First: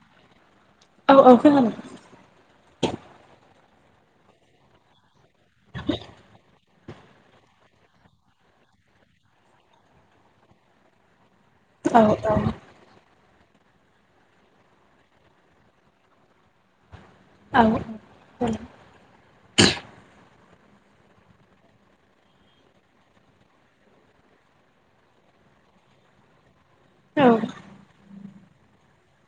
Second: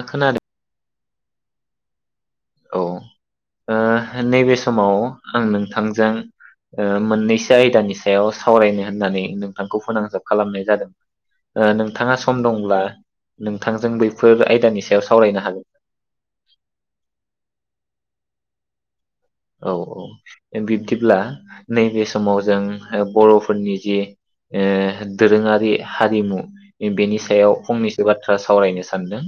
आखोनादों औ औ खोनादो। औ ओ नैबे समाव आं नोंथांजों ओ मोननैसो आयदानि सायाव सावरायनो होननानै नोंथांखौ फोनांजाब खालामनाय जादों। ओ औ नोंथाङा सम दंब्ला? नोंथांजों बैफोर आयदानि सायाव सावरायनो हागोन। औ औ जागोन। औ औ बिब्दिब्ला नैबे समाव जों ओ बर'फोरनि जि ओ दोरोङारि हारिमु बेनि सायाव फंनैसो बाथ्रा सावरायनो सानदों।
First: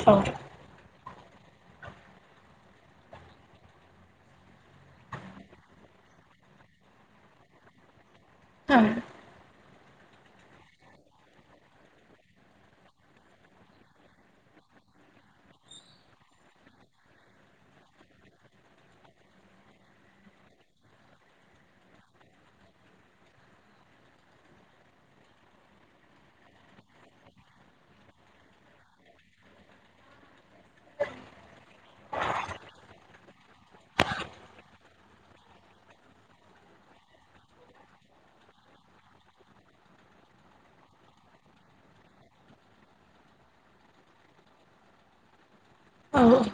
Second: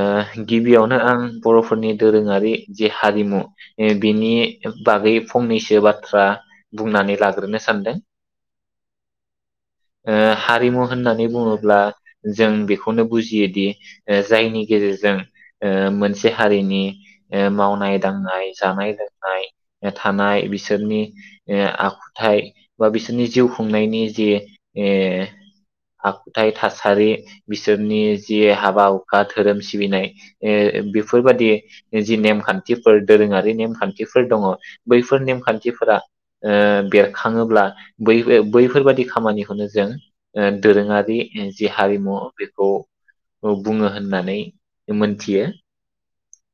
ओ औ गिबियावन नो आं बर'फोरनि दोरोङारि जे हारिमु बिनि बागै फंनैसो बाथ्रा बुंनानै लाग्रोनो सानदों हारिमु होननानै बुङोब्ला जों बेखौनो बुजियोदि जायनि गेजेरजों ओ मोनसे हारिनि मावनाय दांनाय जानाय लोंनाय थानाय बिसोरनि ओ आखुथायाइ बा बिसोरनि जिउ खुंनायनि जि ए आखुथाइ थासारि बिसोरनि जि हाबा हुखा धोरोम सिबिनाय ए बेफोरबादि जि नेमखान्थिफोर दोरोङा नेमखान्थिफोर दङ बैफोर नेमखान्थिफोरा ओ बेरखाङोब्ला बै-बैफोरबादि खामानिखौनो जों दोरोङारि जि हारिमु बेखौ बुङो होननानै मोनथियो। औ औ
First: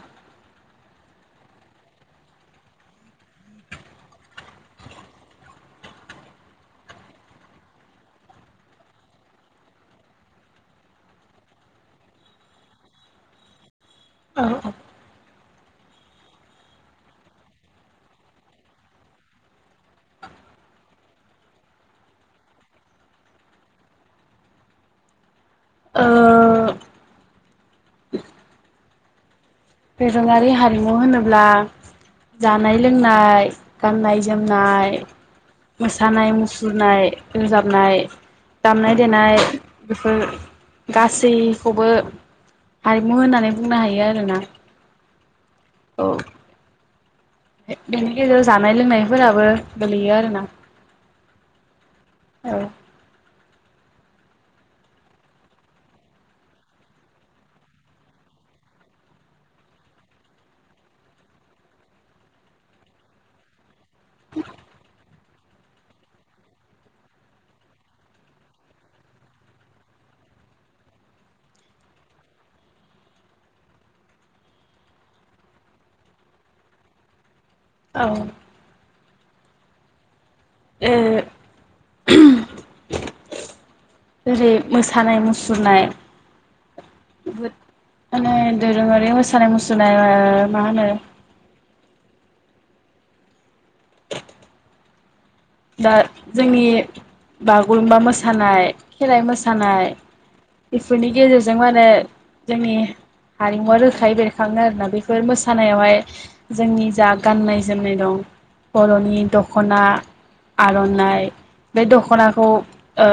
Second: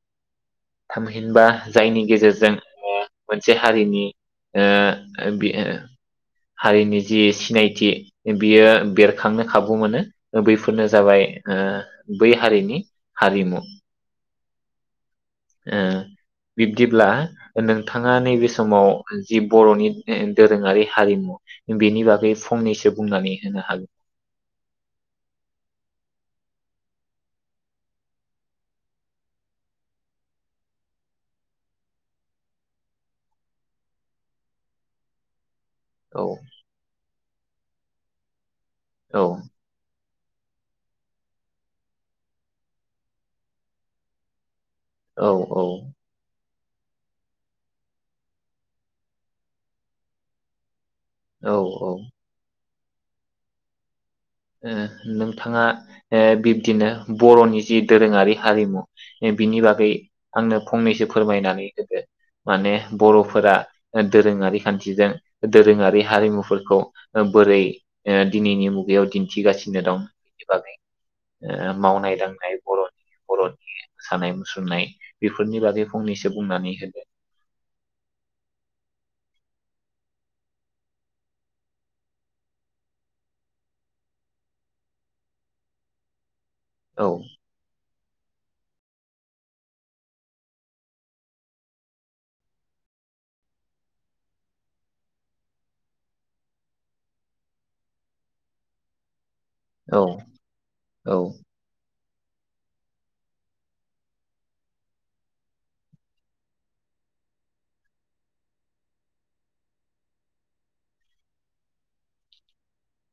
थामहिनबा जायनि गेजेरजों ओ मोनसे हारिनि ओ ओ हारिनि जि सिनायथि बियो बेरखांनो खाबु मोनो बैफोरनो जाबाय ओ बै हारिनि हारिमु औ औ ओ बिब्दिब्ला नोंथाङा नैबे समाव जि बर'नि दोरोङारि हारिमु बेनि बागै फंनैसो बुंनानै होनो हागो ओ दोरोङारि हारिमु होनोब्ला जानाय लोंनाय गाननाय जोमनाय औ मोसानाय मुसुरनाय रोजाबनाय दामनाय औ देनाय गासैखौबो हारिमु होननानै बुंनो हायो आरोना औ औ बेनि गेजेराव जानाय लोंनायफोराबो गोलैयो आरोना औ औ ओ ओ नोंथाङा ओ बिब्दिनो बर'नि जि दोरोङारि हारिमु बिनि बागै आंनो फंनैसो फोरमायनानै होदो माने बर'फोरा दोरोङारि खान्थिजों दोरोङारि हारिमुफोरखौ बोरै दिनैनि मुगायाव दि दिन्थिगासिनो दं बेनि बागै मावनाय दांनाय'नि बरनि मोसानाय मुसुरनाय बेफोरनि बागै फंनैसो बुंनानै होदो औ ओ जेरै मोसानाय मुसुरनाय औ माने दोरोङारि मोसानाय मुसुरनाय [unintelligible] मा होनो दा जोंनि बागुरुम्बा मोसानाय खेराइ मोसा मोसानाय औ बेफोरनि गेजेरजों माने जोंनि हारिमुवा रोखायै बेरखाङो आरोना बेफोर मोसानायावहाय जोंनि जा गाननाय जोमनाय दं बर'नि दखना आर'नाइ बे दख'नाखौ ओ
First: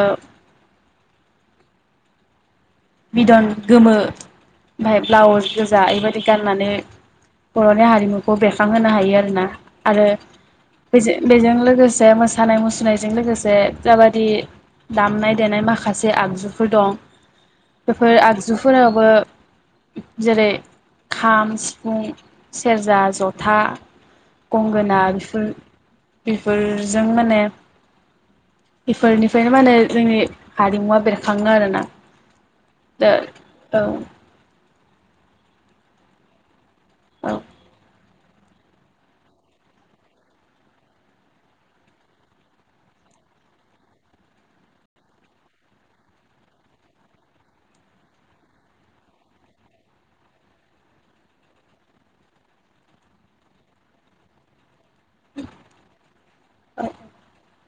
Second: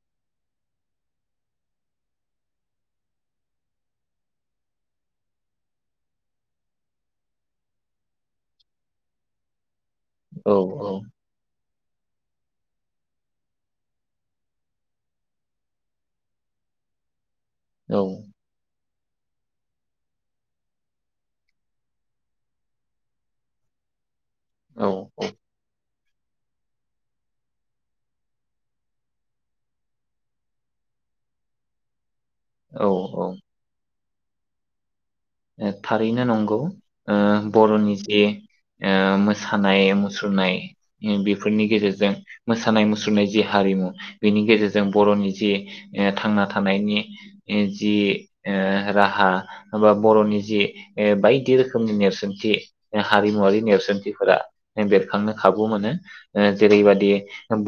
बिदन गोमो ओमफ्राय ब्लाउस गोजा बेबायाददि गाननानै बर'नि हारिमुखौ बेरखांहोनो हायो आरोना आरो औ बेजों बेजों लोगोसे बे मोसानाय मुसुरनायजों लोगोसे जा बादि दामनाय देनाय माखासे आगजुफोर दं औ बेफोर आगजुफोरा बो जेरै खाम सिफुं सेरजा जथा औ गंगोना बिफोर बेफोरजों माने बेफोरनिफ्रायनो माने जोंनि हारिमुवा बेरखाङो आरोना द औ औ औ ओ थारैनो नंगौ ओ औ बर'न जि जि ओ मोसानाय मुसुरनाय बेफोरनि गेजेरजों मोसानाय मुसुरनाय जि हारिमु बेनि गेजेरजों बरनि जि थांना थानायनि जि ओ राहा बा बर'नि जि बायदि रोखोमनि नेरसोनथि हारिमुवारि नेरसोनथिफोरा बेरखांनो खाबु मोनो ओ जेरैबादि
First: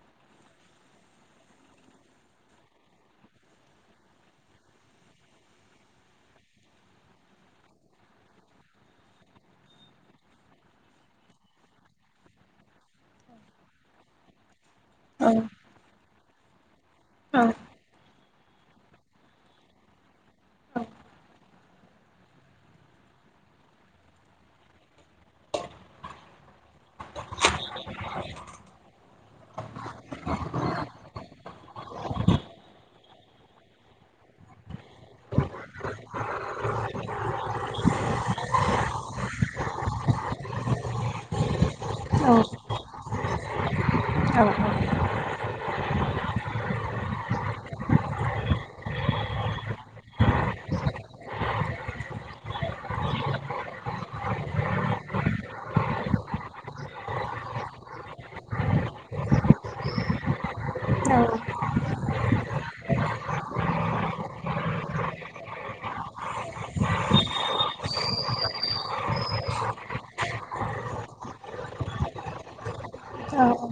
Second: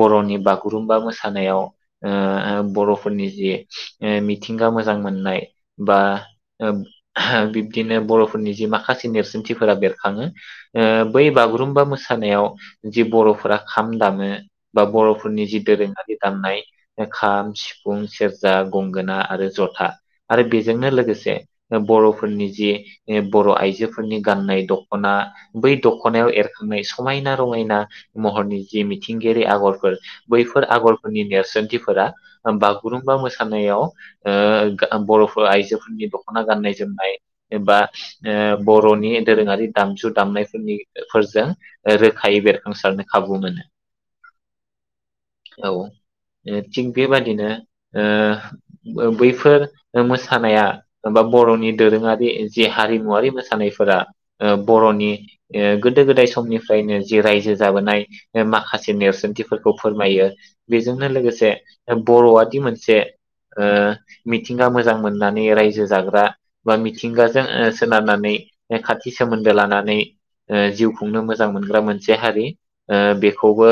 बर'नि बागुरुम्बा मोसानायाव ओ ओ बर'फोरनि जि मिथिंगा मोजां मोननाय बा ओ बिब्दिनो बर'फोरनि जि माखासे नेरसोनथिफोरा बेरखाङो ओ बै बागुरुमबा मोसानायाव जि बर'फोरा खाम दामो बा बर'फोरनि जि दोरोङारि गाननाय खाम, सिफुं, सेरज जा गंगोना आरो जथा आरो बेजोंनो लोगोसे बर'फोरनि जि बर' आइजोफोरनि गाननाय दखना बै दखनायाव एरखां नै समायना-रमायना महरनि जि मिथिंगायारि आगरफोर बैफोर आगरफोरनि नेरसोनथिफोरा बागुरुम बा मोसानायाव ओ गा बर'फोर आइजोफोरनि खना गाननाय-जोमनाय एबा ओ बर'नि दोरोङारि दामजु दामनायफोरनि फोरजों औ रोखायै बेरखांसारनो खाबु मोनो औ ओ थिग बेबादिनो ओ बो बैफोर मोसानाया बा बर'नि दोरोङारि जि हारिमुवरारि मोसानायफोरा ओ बर'नि ओ गोदो-गोदाय समनिफ्रायनो जि रायजो जाबोनाय ओ माखासे नेरसोनथिफोरखौ फोरमायो बेजोंनो लोगोसे बर'आदि मोनसे ओ मिथिंगा मोजां मोननानै रायजो‌ जो जाग्रा बा मिथिंगाजों ओ सोनारनानै खाथि सोमोन्दो लानानै ओ जिउ खुंनो मोजां मोनग्रा मोनसे हारि ओ औ बेखौबो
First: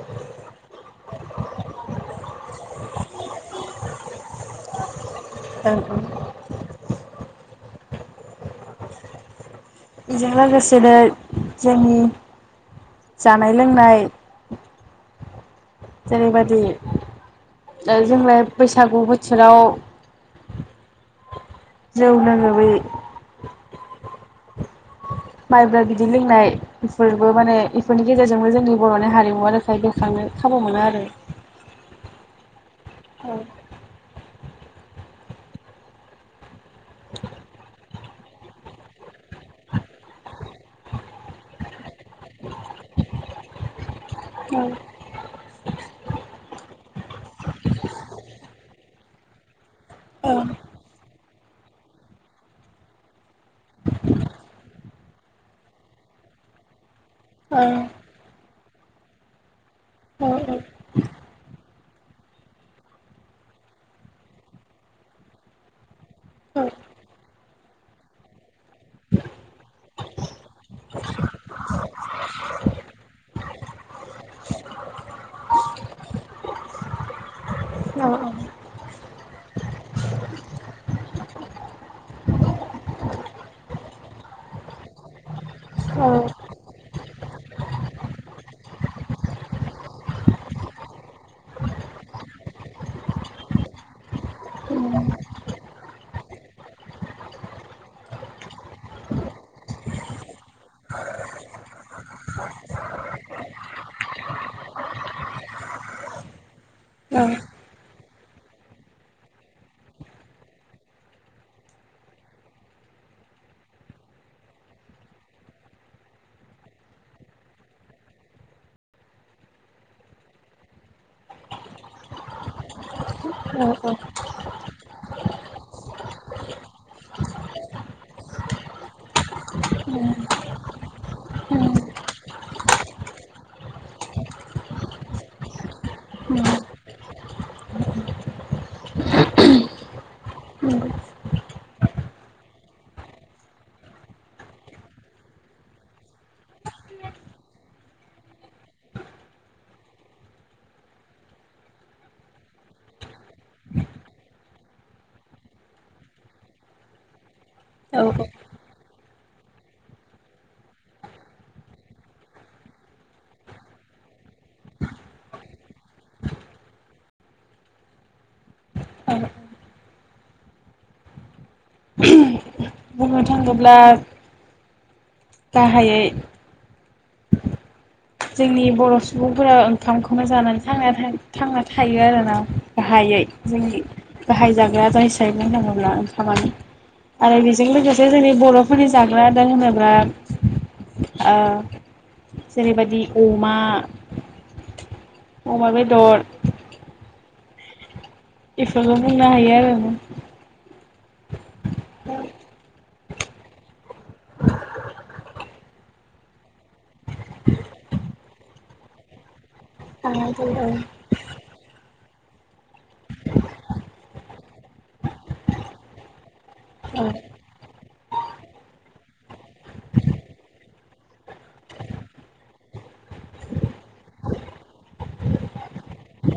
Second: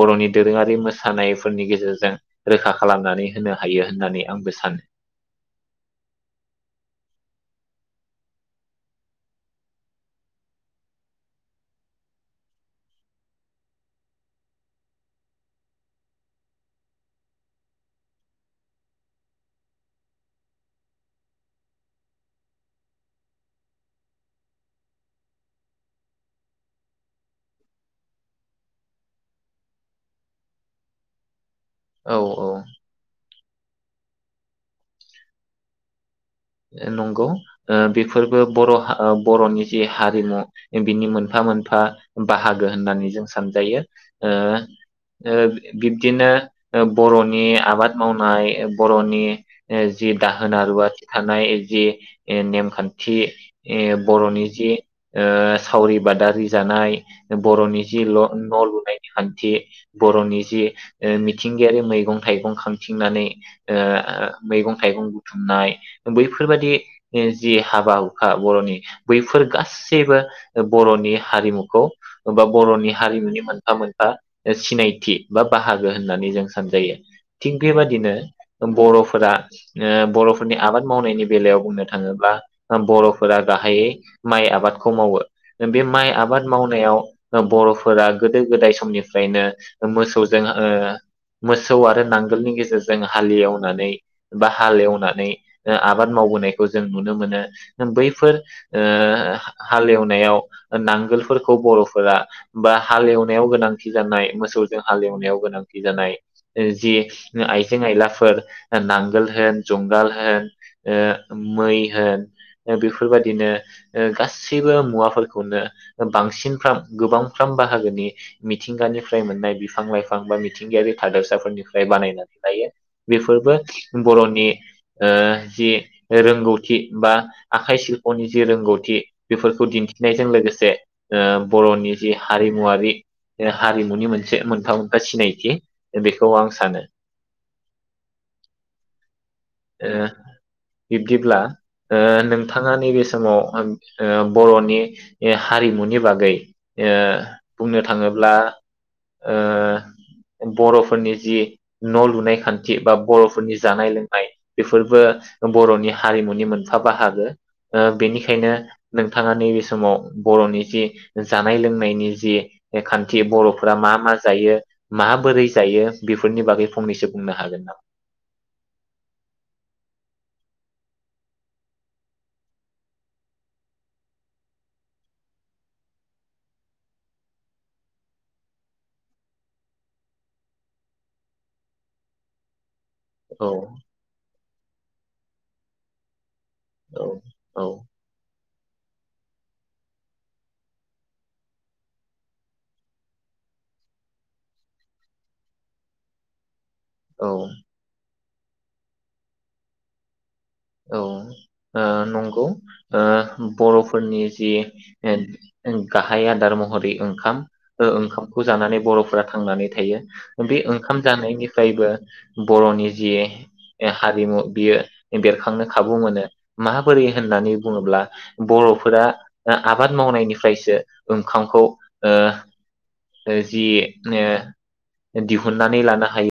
बर'नि दोरोङारि मोसानायफोरनि गेजेरजों रोखा खालामनानै होनो हायो होननानै आंबो सानो ओं उम बेजों लोगोसेनो जोंनि जानाय-लोंनाय जेरैबायदि ओ जोंलाय बैसागु बोथोराव जौ लोङो बै माइब्रा बिदै लोंनाय बेफोरबो माने इफोरनि गेजेरजोंनो जोंनि बर'नि हारिमुवा रोखाय बेरखांनो खाबु मोनो आरो औ औ नंगौ ओ बेफोरबो बर'हा बर'नि जि हारिमु बिनि मोनफा मोनफा बाहागो होननानै जों सानजायो ओ बिब्दिनो बर'नि आबाद मावनाय बर'नि जि दाहोना रुवाथि थानाय जि नेमखान्थि बर'नि जि ओ सावरि बादारि जानाय बर'नि जिल' न' लुनायनि खान्थि बर'नि जि ओ मिथिंगायारि मैगं-थाइगं खांथिंनानै ओ मैगं-थाइगं बुथुमनाय बैफोरबादि जि हाबा हुखा बर'नि बैफोर गासैबो बर'नि हारिमुखौ बा बर'नि हारिमुनि मोनफा मोनफा सिनायथि बा बाहागो होननानै जों सानजायो थिग बेबादिनो बर'फोरा ओ बर'फोरनि आबाद मावनायनि बेलायाव बुंनो थाङोब्ला बर'फोरा गाहायै माइ आबादखौ मावो। बे माइ आबाद मावनायाव बर'फोरा गोदो-गोदाय समनिफ्रायनो मोसौजों ओ मोसौ आरो नांगोलनि गेजेरजों हालेवनानै बा हाल एवनानै ओ आबाद मावबोनायखौ जों नुनो मोनो बैफोर ओ हालेवनायाव नांगोलफोरखौ बर'फोरा बा हालेवनायाव गोनांथि जानाय मोसौजों हालि एवनायाव गोनांथि जानाय जे आइजें आयला फोर नांगोल होन' जंगाल होन ओ मै होन ओ बेफोरबाददिनो ओ गासैबो मुवाफोरखौनो बांसिनफ्राम गोबांफ्राम बाहागोनि मिथिंगानिफ्राय मोननाय बिफां-लाइफां बा मिथिंगायारि थादोरसाफोरनिफ्राय बानायनानै लायो। बेफोरबो बर'नि ओ जि रोंगौथि बा आखाइ सिलफ'नि जि रोंगौथि बेफोरखौ दिन्थिनायजों लोगोसे ओ बर'नि जि हारिमुवारि हारिमुनि मोनसे मोनफा मोनफा सिनायथि, बेखौ आं सानो। ओ बिब्दिब्ला ओ नोंथाङा नैबे समाव ओ बर'नि हारिमुनि बागै ओ बुंनो थाङोब्ला ओ बर'फोरनि जि न' लुनाय खान्थि बा बर'फोरनि जानाय लोंनाय बेफोरबो बर'नि हारिमुनि मोनफा बाहागो। ओ बेनिखायनो नोंथाङा नैबे समाव बर'नि जि जानाय लोंनायनि जि बे खान्थि बर'फोरा मा मा जायो माबोरै जायो बेफोरनि बागै फंनैसो बुंनो हागोन नामा? ओम बुंनो थाङोब्ला गाहायै जोंनि बर' सुबुंफोरा ओंखामखौनो जानानै थांना था थांना थायो आरोना गाहायै औ जोंनि बाहाय जाग्रा [unintelligible] ओंखामानो। औ आरो बेजों औ लोगोसे जोंनि बर' फुंनि जाग्रा आदार होनोब्ला ओ जेरैबायदि अमा अमा बेदर औ। बेफोरल' बुंनो हायो आरो औ ओ नंगौ ओ बर'फोरनि जि ओ ओ गाहाय आदार महरै ओंखाम ओ ओंखामखौ जानानै बर'फोरा थांनानै थायो। ओ बे ओंखाम जानायनि फ्रायबो बर'नि जि ओ हारिमु बियो बेर खांनो खाबु मोनो। माबोरै होननानै बुङोब्ला बर'फोरा आ आबाद मावनायनिफ्रायसो ओंखामखौ ओ ओ जि ओ दिहुननानै लानो हायो।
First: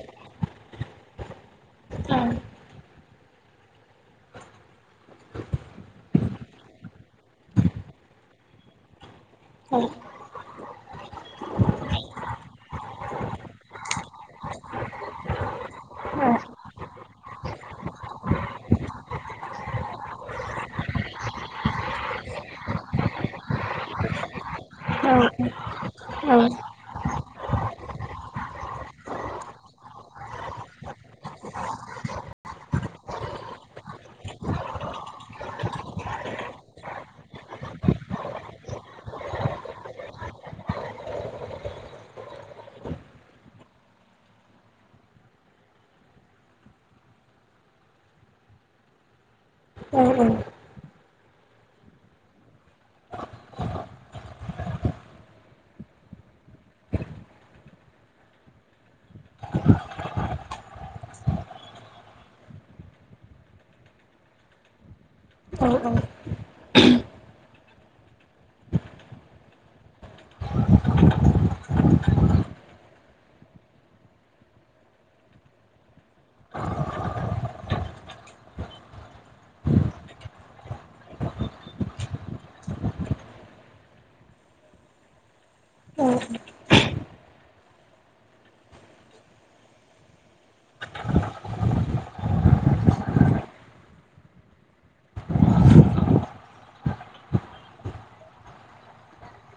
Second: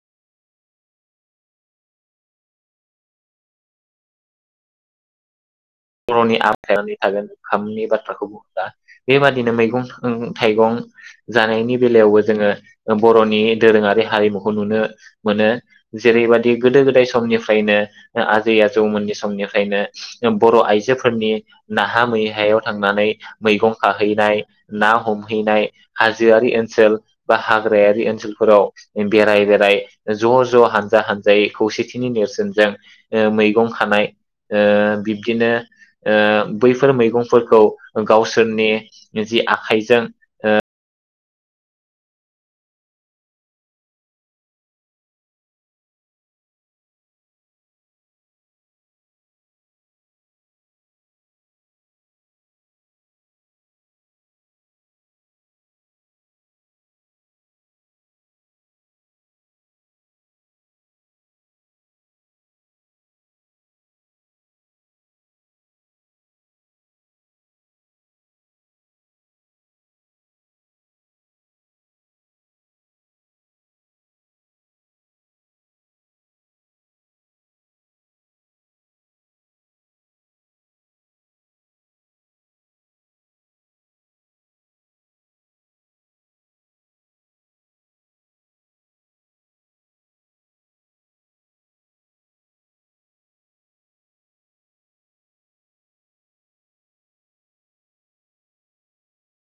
बर'नि [unintelligible] थागोन ओंखामनि बाथ्राखौ बुङोब्ला बेबादिनो औ मैगं थां थाइगं जानायनि बेलायावबो जोङो ओ बर'नि दोरोङारि हारिमुखौ नुनो मोनो जेरैबादि गोदो-गोदाय समनिफ्रायनो आजै आजौमोननि समनिफ्रायनो बर' आइजो जोफोरनि नाहा मैहायाव थांनानै मैगं खाहैनाय ना औ हमहैनाय हाजोआरि ओनसोल बा हाग्रायारि ओनसोलफोराव बेराय बेराय ज' ज' हानजा हानजायै खौसेथिनि नेरसोनजों ओ मैगं खानाय ओ बिब्दिनो ओ बैफोर मैगंफोरखौ गावसोरनि जि आखाइजों ओ औ औ। औ औ [unintelligible]